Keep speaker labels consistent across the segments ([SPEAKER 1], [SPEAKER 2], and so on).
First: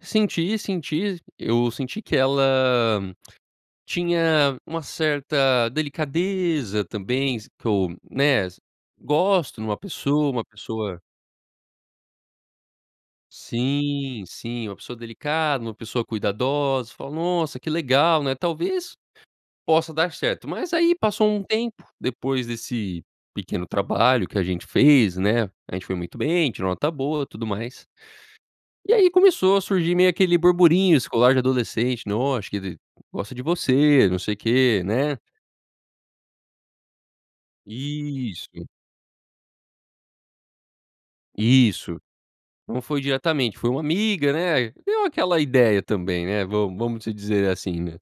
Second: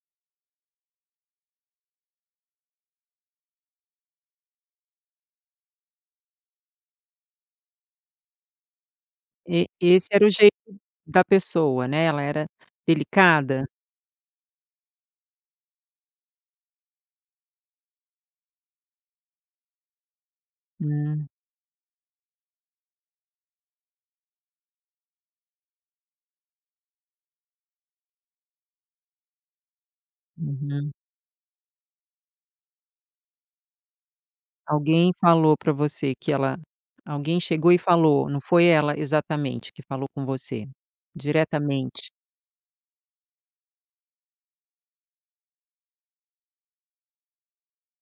[SPEAKER 1] Senti, senti, eu senti que ela tinha uma certa delicadeza também, s que eu, né, gosto de
[SPEAKER 2] E
[SPEAKER 1] uma
[SPEAKER 2] esse era o
[SPEAKER 1] pessoa, uma
[SPEAKER 2] jeito
[SPEAKER 1] pessoa
[SPEAKER 2] da pessoa, né, ela era delicada?
[SPEAKER 1] Sim, sim, uma pessoa delicada, uma pessoa cuidadosa, falo nossa que legal né, talvez possa dar certo. Mas aí passou
[SPEAKER 2] Hum.
[SPEAKER 1] um tempo depois desse pequeno trabalho que a gente fez, né, a gente foi muito bem, tirou nota boa e tudo mais. E aí começou a surgir meio aquele
[SPEAKER 2] Uhum.
[SPEAKER 1] burburinho escolar, de adolescente, né, "Ó, acho que ela gosta de você, não sei o quê",
[SPEAKER 2] Alguém
[SPEAKER 1] né.
[SPEAKER 2] falou pra você que ela alguém chegou e falou, não
[SPEAKER 1] Isso
[SPEAKER 2] foi
[SPEAKER 1] q
[SPEAKER 2] ela exatamente que falou com você,
[SPEAKER 1] Isso,
[SPEAKER 2] diretamente?
[SPEAKER 1] não foi diretamente, foi uma amiga, né, deu aquela ideia também, né, vamos vamos se dizer assim, né,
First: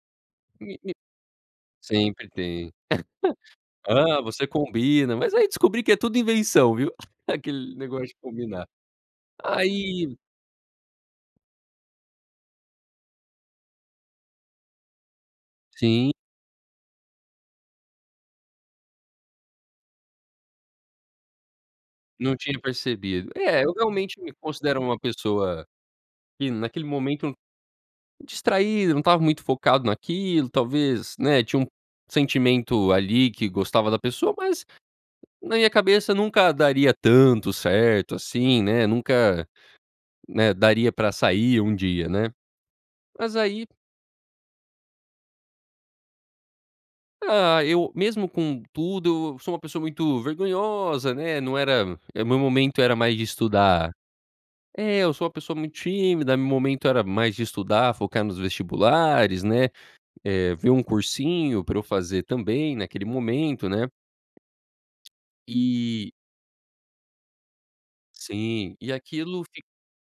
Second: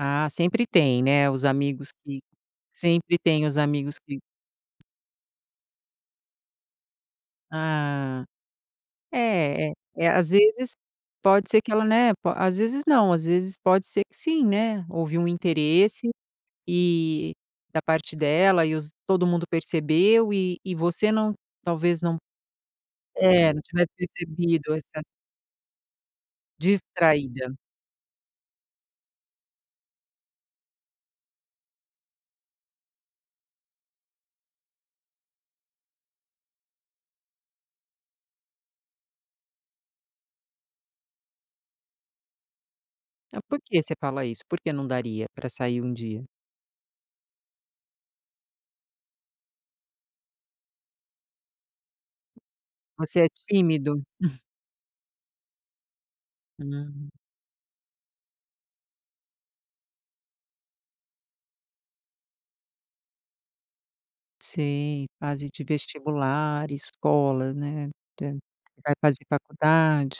[SPEAKER 2] Ah, sempre
[SPEAKER 1] me me
[SPEAKER 2] tem, né, os amigos que
[SPEAKER 1] Sempre tem.
[SPEAKER 2] sempre tem os amigos que
[SPEAKER 1] "Ah, você combina", mas aí descobri que é tudo invenção, viu, aquele negócio de
[SPEAKER 2] Ah.
[SPEAKER 1] combinar.
[SPEAKER 2] É é
[SPEAKER 1] Aí
[SPEAKER 2] é às vezes, pode ser que ela, né, po às vezes não, às vezes pode ser que sim, né, houve um interesse
[SPEAKER 1] Sim.
[SPEAKER 2] e da parte dela e todo mundo percebeu e e você não, talvez não,
[SPEAKER 1] Não tinha percebido.
[SPEAKER 2] eh,
[SPEAKER 1] É, eu
[SPEAKER 2] tivesse
[SPEAKER 1] realmente me
[SPEAKER 2] percebido
[SPEAKER 1] considero uma
[SPEAKER 2] essa
[SPEAKER 1] pessoa, que naquele momento
[SPEAKER 2] Distraída.
[SPEAKER 1] Distraído, não estava muito focado naquilo, talvez, né, tinha um sentimento ali que gostava da pessoa mas, na minha cabeça nunca daria tanto certo, assim, né, nunca né daria pra sair um dia né, mas
[SPEAKER 2] Então
[SPEAKER 1] aí
[SPEAKER 2] porque você fala isso? Por que não daria pra sair um dia?
[SPEAKER 1] Ah, eu mesmo com tudo, eu sou uma pessoa muito vergonhosa, né, não era, eh, meu momento, era mais
[SPEAKER 2] Você
[SPEAKER 1] de
[SPEAKER 2] é
[SPEAKER 1] estudar
[SPEAKER 2] tímido?
[SPEAKER 1] É, eu sou uma pessoa muito tímida, meu momento era
[SPEAKER 2] Hum.
[SPEAKER 1] mais de estudar, focar nos vestibulares, né, eh, ver um cursinho pra eu fazer também naquele momento, né.
[SPEAKER 2] Sim, fase de
[SPEAKER 1] E
[SPEAKER 2] vestibular, escola, né, eh,
[SPEAKER 1] Sim e
[SPEAKER 2] vai fazer
[SPEAKER 1] aquilo fi
[SPEAKER 2] faculdade.